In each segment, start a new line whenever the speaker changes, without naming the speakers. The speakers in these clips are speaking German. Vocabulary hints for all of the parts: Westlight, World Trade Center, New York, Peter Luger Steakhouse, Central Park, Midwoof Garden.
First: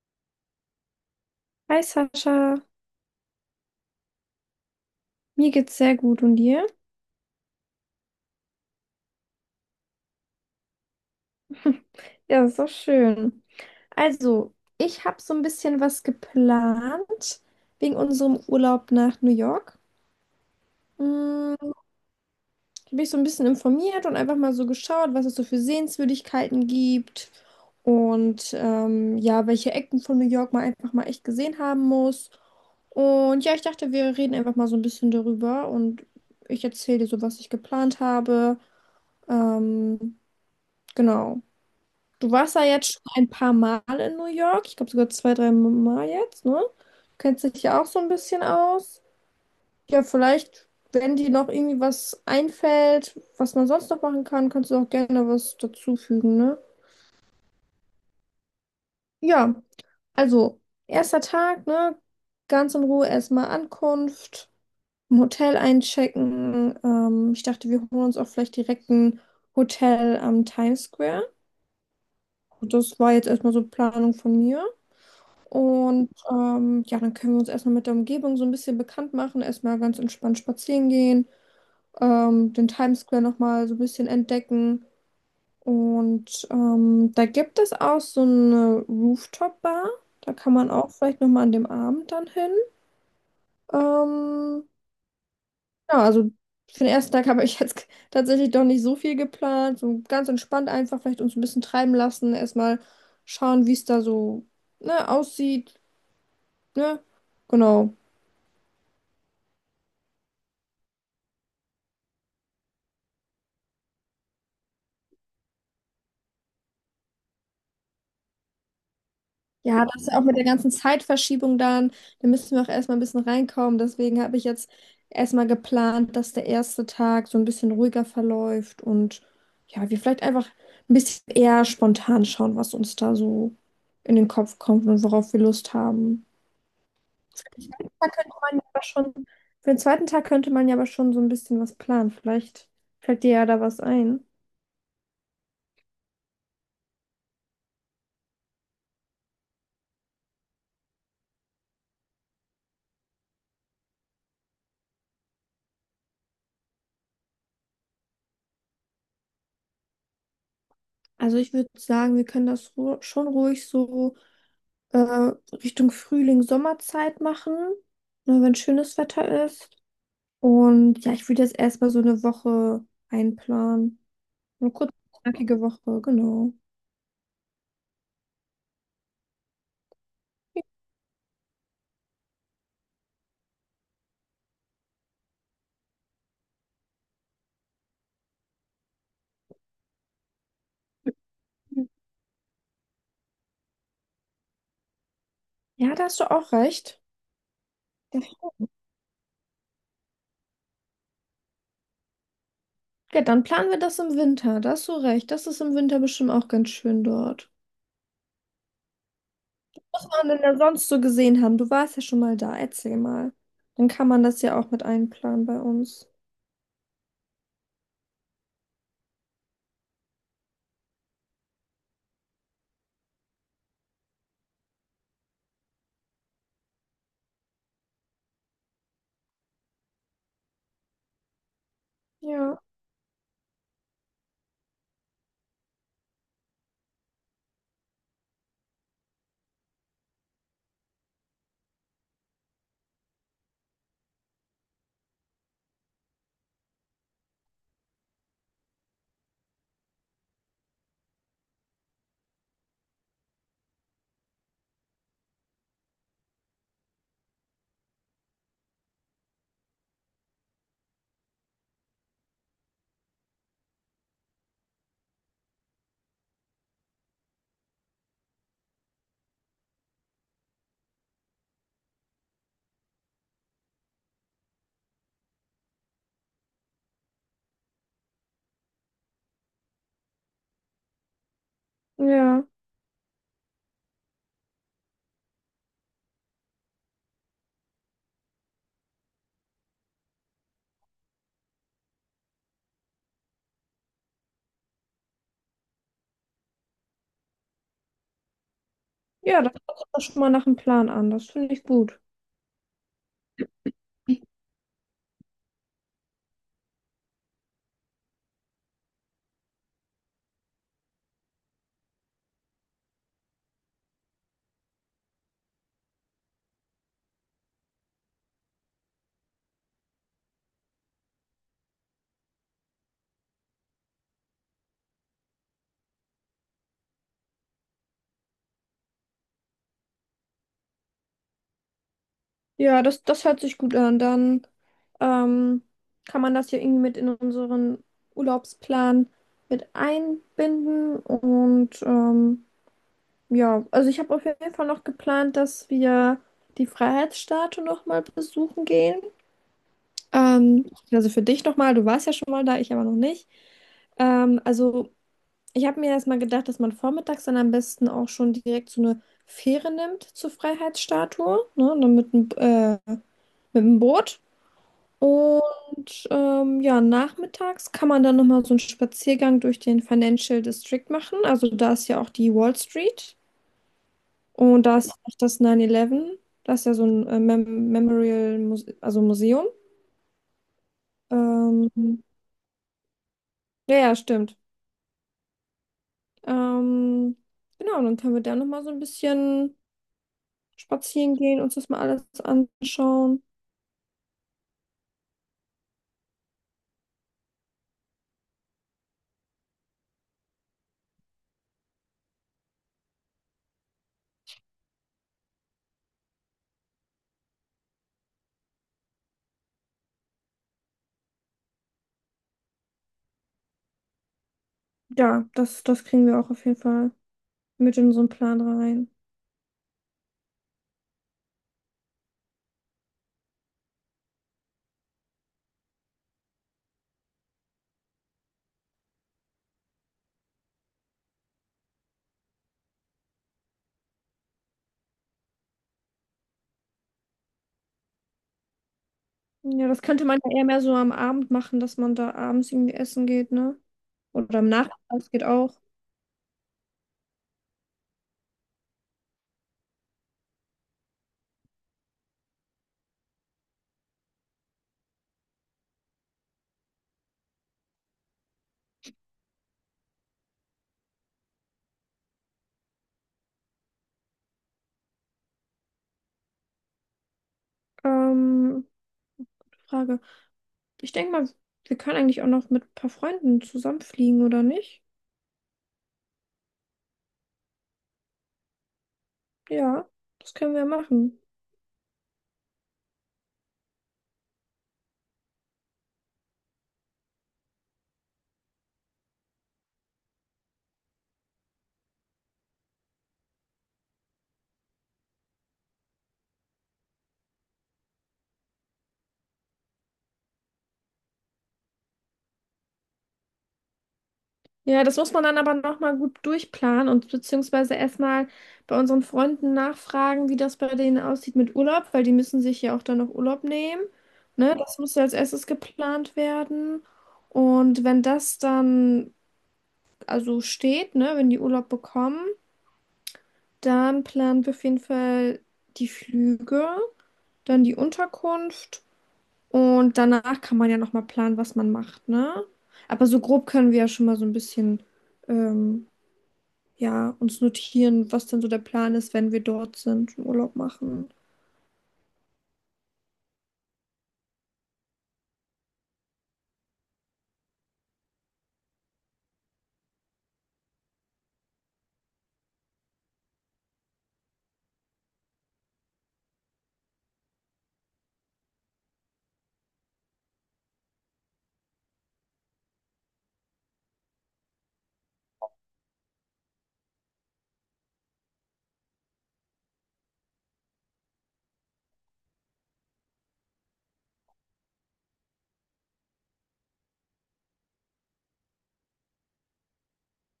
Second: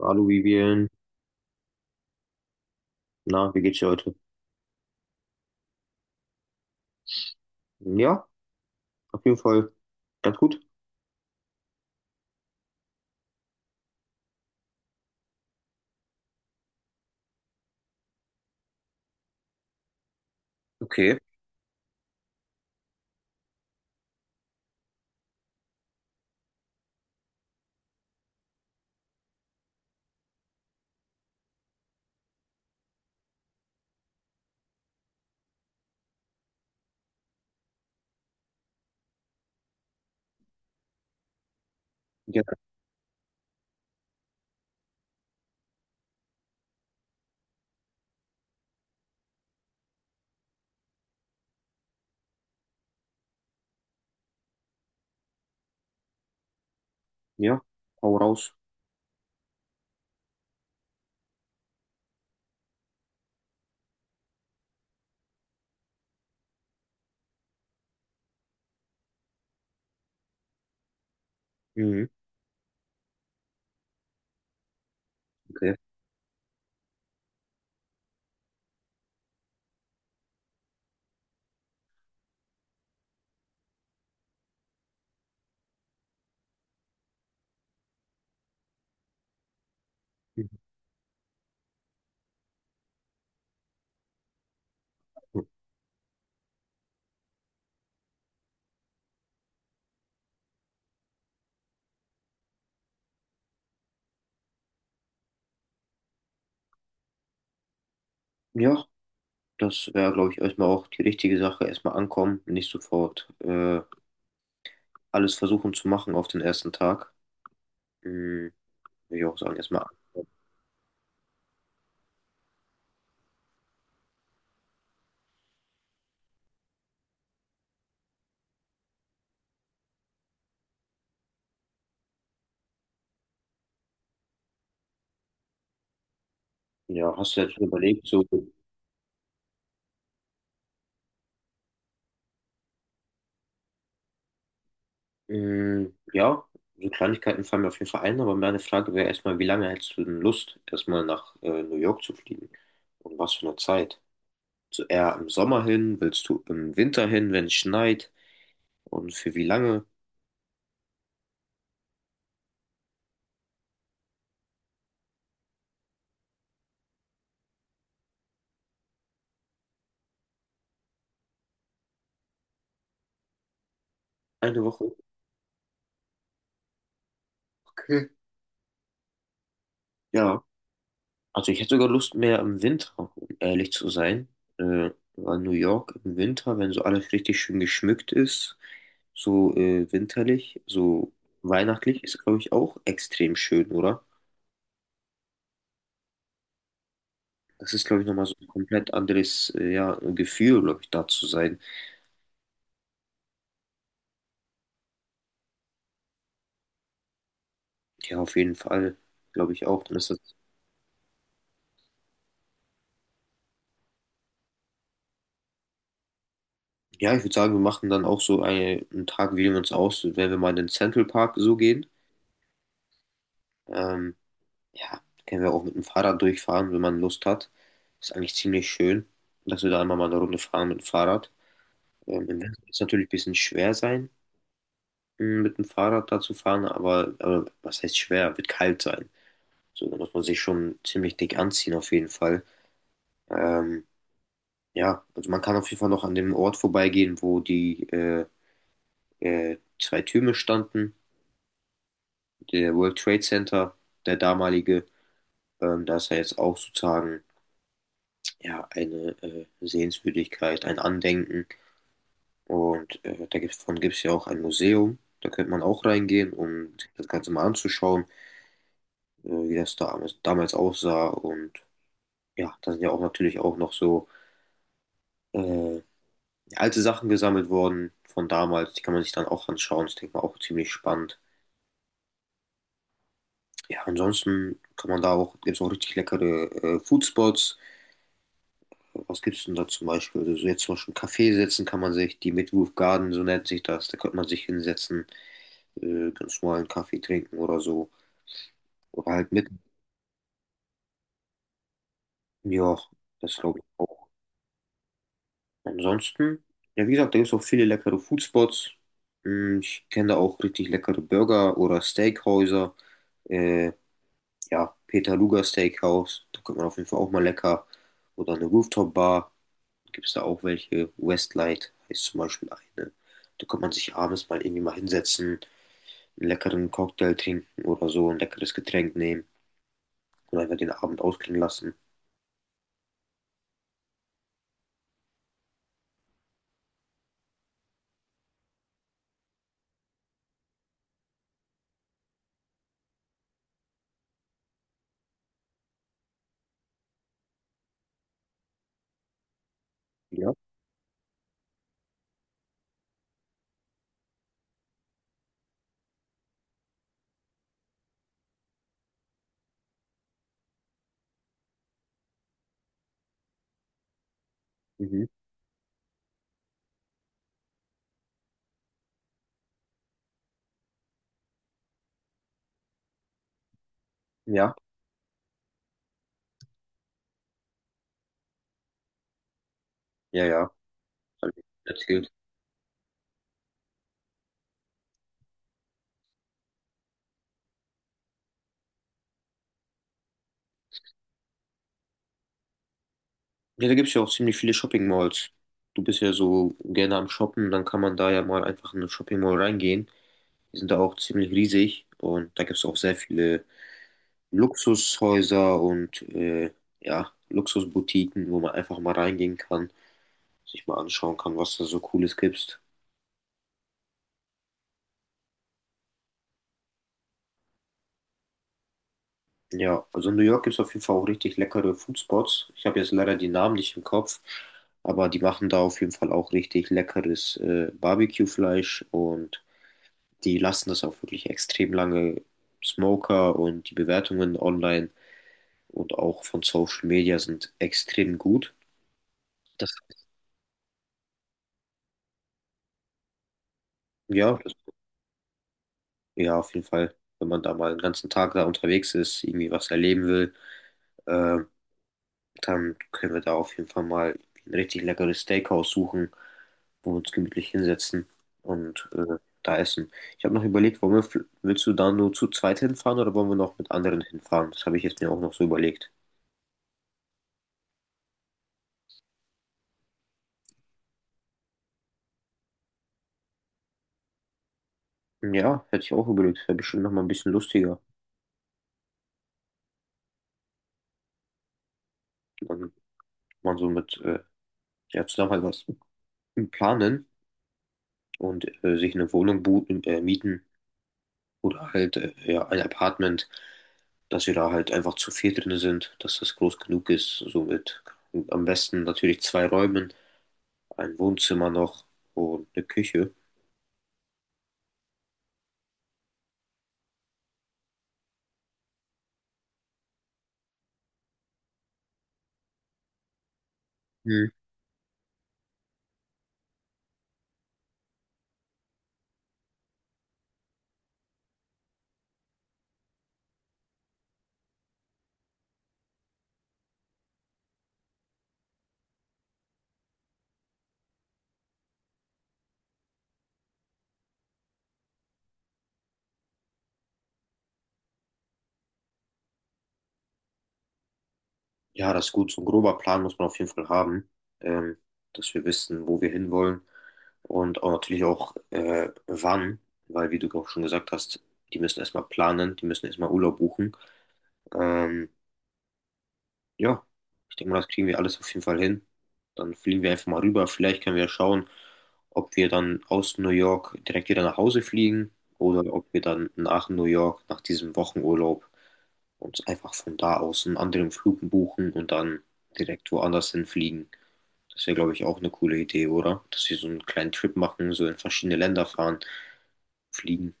Hallo Vivian,
Hi Sascha,
na, wie geht's dir heute?
mir geht's sehr gut und dir?
Ja, auf jeden Fall ganz gut.
Ja, ist doch schön. Also, ich habe so ein bisschen was geplant wegen unserem Urlaub nach New York.
Okay.
Hm, ich bin ich so ein bisschen informiert und einfach mal so geschaut, was es so für Sehenswürdigkeiten gibt und ja, welche Ecken von New York man einfach mal echt gesehen haben muss. Und ja, ich dachte, wir reden einfach mal so ein bisschen darüber und ich erzähle dir so, was ich geplant habe. Ähm, genau. Du
Ja,
warst ja jetzt schon ein paar Mal in New York. Ich glaube sogar zwei, drei Mal jetzt, ne? Du kennst dich ja auch so ein bisschen aus. Ja, vielleicht, wenn dir noch irgendwie was einfällt, was man sonst noch machen kann, kannst du auch gerne was dazufügen, ne?
ja, hau raus.
Ja, also, erster Tag, ne? Ganz in Ruhe erstmal Ankunft, im Hotel einchecken. Ich dachte, wir holen uns auch vielleicht direkt ein Hotel am Times Square.
Mhm.
Das war jetzt erstmal so Planung von mir.
Okay.
Und ja, dann können wir uns erstmal mit der Umgebung so ein bisschen bekannt machen, erstmal ganz entspannt spazieren gehen, den Times Square nochmal so ein bisschen entdecken. Und da gibt es auch so eine Rooftop-Bar. Da kann
Mhm.
man auch vielleicht nochmal an dem Abend dann hin. Ähm, ja, also für den ersten Tag habe ich jetzt tatsächlich doch nicht so viel geplant. So ganz entspannt einfach vielleicht uns ein bisschen treiben lassen, erstmal schauen, wie es da so, ne, aussieht, ne? Genau.
Ja, das wäre, glaube ich, erstmal auch die richtige Sache. Erstmal ankommen, nicht sofort alles versuchen zu machen auf den ersten Tag. Mhm. Würde ich auch sagen, erstmal
Ja, das ist
ankommen.
auch mit der ganzen Zeitverschiebung dann. Da müssen wir auch erstmal ein bisschen reinkommen. Deswegen habe ich jetzt erstmal geplant, dass der erste Tag so ein bisschen ruhiger verläuft und ja, wir vielleicht einfach ein bisschen eher spontan schauen, was uns da so in den Kopf kommt und worauf wir Lust haben.
Ja,
Für
hast du jetzt schon
den zweiten
überlegt, so,
Tag könnte man ja aber schon, für den zweiten Tag könnte man ja aber schon so ein bisschen was planen. Vielleicht fällt dir ja da was ein.
mhm, ja, so Kleinigkeiten fallen mir auf jeden Fall ein, aber meine Frage wäre erstmal, wie lange hättest du denn Lust, erstmal nach New York zu fliegen? Und was für eine Zeit? So eher im Sommer hin? Willst du im Winter hin, wenn es schneit? Und für wie lange?
Also ich würde sagen, wir können das ru schon ruhig so. äh, Richtung Frühling, Sommerzeit machen, ne, wenn schönes Wetter ist. Und ja, ich würde jetzt erstmal so eine Woche einplanen.
Eine
Eine kurze,
Woche?
knackige Woche, genau.
Okay. Ja. Also ich hätte sogar Lust mehr im Winter, um ehrlich zu sein. Äh, Weil New York im Winter, wenn so alles richtig schön geschmückt ist, so winterlich, so weihnachtlich, ist, glaube ich, auch extrem schön, oder?
Ja, da hast du auch recht.
Das ist, glaube ich, nochmal so ein komplett anderes ja, Gefühl, glaube ich, da zu sein.
Ja, dann planen wir das im Winter. Da hast du recht. Das ist im Winter bestimmt auch ganz schön dort.
Ja, auf jeden Fall, glaube ich auch. Dann
Was
ist das
man denn da sonst so gesehen haben? Du warst ja schon mal da. Erzähl mal. Dann kann man das ja auch mit einplanen bei uns.
ja, ich würde sagen, wir machen dann auch so eine, einen Tag, wählen wir uns aus, wenn wir mal in den Central Park so gehen. Ähm, ja, können wir auch mit dem Fahrrad durchfahren, wenn man Lust hat. Ist eigentlich ziemlich schön, dass wir da einmal mal eine Runde fahren mit dem Fahrrad. Im Winter
Ja,
wird es natürlich ein bisschen schwer sein, mit dem Fahrrad da zu fahren, aber was heißt schwer? Wird kalt sein. So, da muss man sich schon ziemlich dick anziehen, auf jeden Fall. Ähm, ja, also man kann auf jeden Fall noch an dem Ort vorbeigehen, wo die zwei Türme standen. Der World Trade Center, der damalige, da ist ja jetzt auch sozusagen ja, eine Sehenswürdigkeit, ein Andenken. Und davon gibt es ja auch ein Museum. Da könnte man auch reingehen, um das Ganze mal anzuschauen, wie das da damals aussah. Und ja, da sind ja auch natürlich auch noch so äh, alte Sachen gesammelt worden von damals. Die kann man sich dann auch anschauen. Das denke ich mal auch ziemlich spannend.
ja.
Ja, ansonsten kann man da auch, gibt es auch richtig leckere Foodspots. Was gibt's denn da zum Beispiel? Also so jetzt zum Beispiel einen Kaffee setzen kann man sich, die Midwoof Garden, so nennt sich das, da könnte man sich hinsetzen, ganz normalen Kaffee trinken oder so. Oder halt
Ja,
mit,
das hört sich doch schon mal nach einem Plan an. Das finde ich gut.
ja, das glaube ich auch. Ansonsten, ja wie gesagt, da gibt's auch viele leckere Foodspots. Hm, ich kenne da auch richtig leckere Burger oder Steakhäuser. Äh, ja, Peter Luger Steakhouse, da könnte man auf jeden Fall auch mal lecker. Oder eine Rooftop-Bar. Gibt es da auch welche? Westlight heißt zum Beispiel eine. Da kann man sich abends mal irgendwie mal hinsetzen, einen leckeren Cocktail trinken oder so, ein leckeres Getränk nehmen und einfach den Abend ausklingen lassen.
Ja, das hört sich gut an. Dann ähm, kann man das hier irgendwie mit in unseren Urlaubsplan mit einbinden. Und ja, also ich habe auf jeden Fall noch geplant, dass wir die Freiheitsstatue nochmal besuchen gehen.
Ja.
Also für dich nochmal, du warst ja schon mal da, ich aber noch nicht. Ähm, also. Ich habe mir erstmal gedacht, dass man vormittags dann am besten auch schon direkt so eine Fähre nimmt zur Freiheitsstatue, ne? Dann mit mit dem Boot.
Mhm.
Und ja, nachmittags kann man dann nochmal so einen Spaziergang durch den Financial District machen. Also da ist ja auch die Wall Street
Ja.
und da ist ja auch das 9-11. Das ist ja so ein Memorial, Muse also Museum.
Ja, ja. Hab ich
Ähm,
erzählt.
ja, ja, stimmt. Ähm, genau, dann können wir da nochmal so ein bisschen spazieren gehen, uns das mal alles anschauen.
Ja, da gibt es ja auch ziemlich viele Shopping Malls. Du bist ja so gerne am Shoppen, dann kann man da ja mal einfach in eine Shopping Mall reingehen. Die sind da auch ziemlich riesig und da gibt es auch sehr viele Luxushäuser und ja, Luxusboutiquen, wo man einfach mal reingehen kann sich mal anschauen kann, was da so Cooles gibt.
Ja, das kriegen wir auch auf jeden Fall mit in unseren Plan rein.
Ja, also in New York gibt es auf jeden Fall auch richtig leckere Foodspots. Ich habe jetzt leider die Namen nicht im Kopf, aber die machen da auf jeden Fall auch richtig leckeres Barbecue-Fleisch und die lassen das auch wirklich extrem lange. Smoker und die Bewertungen online und auch von Social Media sind extrem gut.
Ja,
Das,
das könnte man ja eher mehr so am Abend machen, dass man da abends irgendwie essen geht, ne?
ja,
Oder am
das,
Nachmittag geht auch.
ja, auf jeden Fall, wenn man da mal einen ganzen Tag da unterwegs ist, irgendwie was erleben will. Ähm, Dann können wir da auf jeden Fall mal ein richtig leckeres Steakhouse suchen, wo wir uns gemütlich hinsetzen und da essen. Ich habe noch überlegt, wollen wir, willst du da nur zu zweit hinfahren oder wollen wir noch mit anderen hinfahren? Das habe ich jetzt mir auch noch so überlegt.
Ähm, Frage. Ich denke mal, wir können eigentlich auch noch mit ein paar Freunden zusammenfliegen, oder nicht?
Ja, hätte ich auch überlegt. Wäre bestimmt noch mal ein bisschen lustiger.
Ja, das können wir machen.
Dann man so mit ja, zusammen halt was planen und sich eine Wohnung mieten. Oder halt, ja, ein Apartment, dass wir da halt einfach zu viert drin sind, dass das groß genug ist. Somit am besten natürlich zwei Räumen, ein Wohnzimmer noch und eine Küche.
Ja, das muss man dann aber nochmal gut durchplanen und beziehungsweise erstmal bei unseren Freunden nachfragen, wie das bei denen aussieht mit Urlaub, weil die müssen sich ja auch dann noch Urlaub nehmen.
Hm.
Ne? Das muss ja als erstes geplant werden. Und wenn das dann also steht, ne, wenn die Urlaub bekommen, dann planen wir auf jeden Fall die Flüge, dann die Unterkunft und danach kann man ja nochmal planen, was man macht, ne? Aber so grob können wir ja schon mal so ein bisschen ähm, ja, uns notieren, was denn so der Plan ist, wenn wir dort sind und Urlaub machen.
Ja, das ist gut. So ein grober Plan muss man auf jeden Fall haben, ähm, dass wir wissen, wo wir hinwollen und auch natürlich auch wann, weil wie du auch schon gesagt hast, die müssen erstmal planen, die müssen erstmal Urlaub buchen. Ähm, Ja, ich denke mal, das kriegen wir alles auf jeden Fall hin. Dann fliegen wir einfach mal rüber. Vielleicht können wir schauen, ob wir dann aus New York direkt wieder nach Hause fliegen oder ob wir dann nach New York, nach diesem Wochenurlaub, uns einfach von da aus einen anderen Flug buchen und dann direkt woanders hinfliegen. Das wäre, glaube ich, auch eine coole Idee, oder? Dass wir so einen kleinen Trip machen, so in verschiedene Länder fahren, fliegen.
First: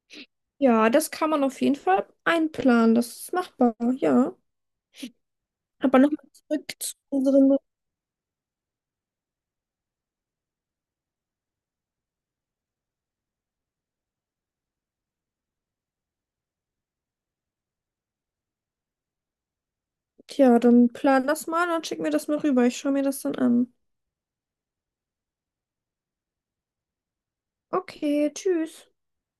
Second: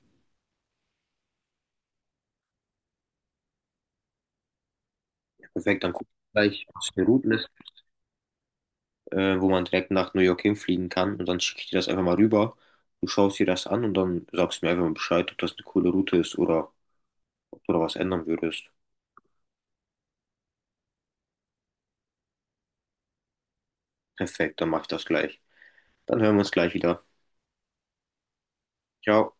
Ja, das kann man auf jeden Fall einplanen. Das ist machbar, ja.
Perfekt, dann
Aber
gucken
nochmal
wir
zurück
gleich, was
zu
für Routen es
unseren.
wo man direkt nach New York hinfliegen kann. Und dann schicke ich dir das einfach mal rüber. Du schaust dir das an und dann sagst du mir einfach mal Bescheid, ob das eine coole Route ist oder ob du da was ändern würdest.
Ja, dann plan das mal, dann schick mir das mal rüber. Ich schaue mir das dann an.
Perfekt, dann mach ich das gleich. Dann hören wir uns gleich wieder.
Okay, tschüss.
Ciao.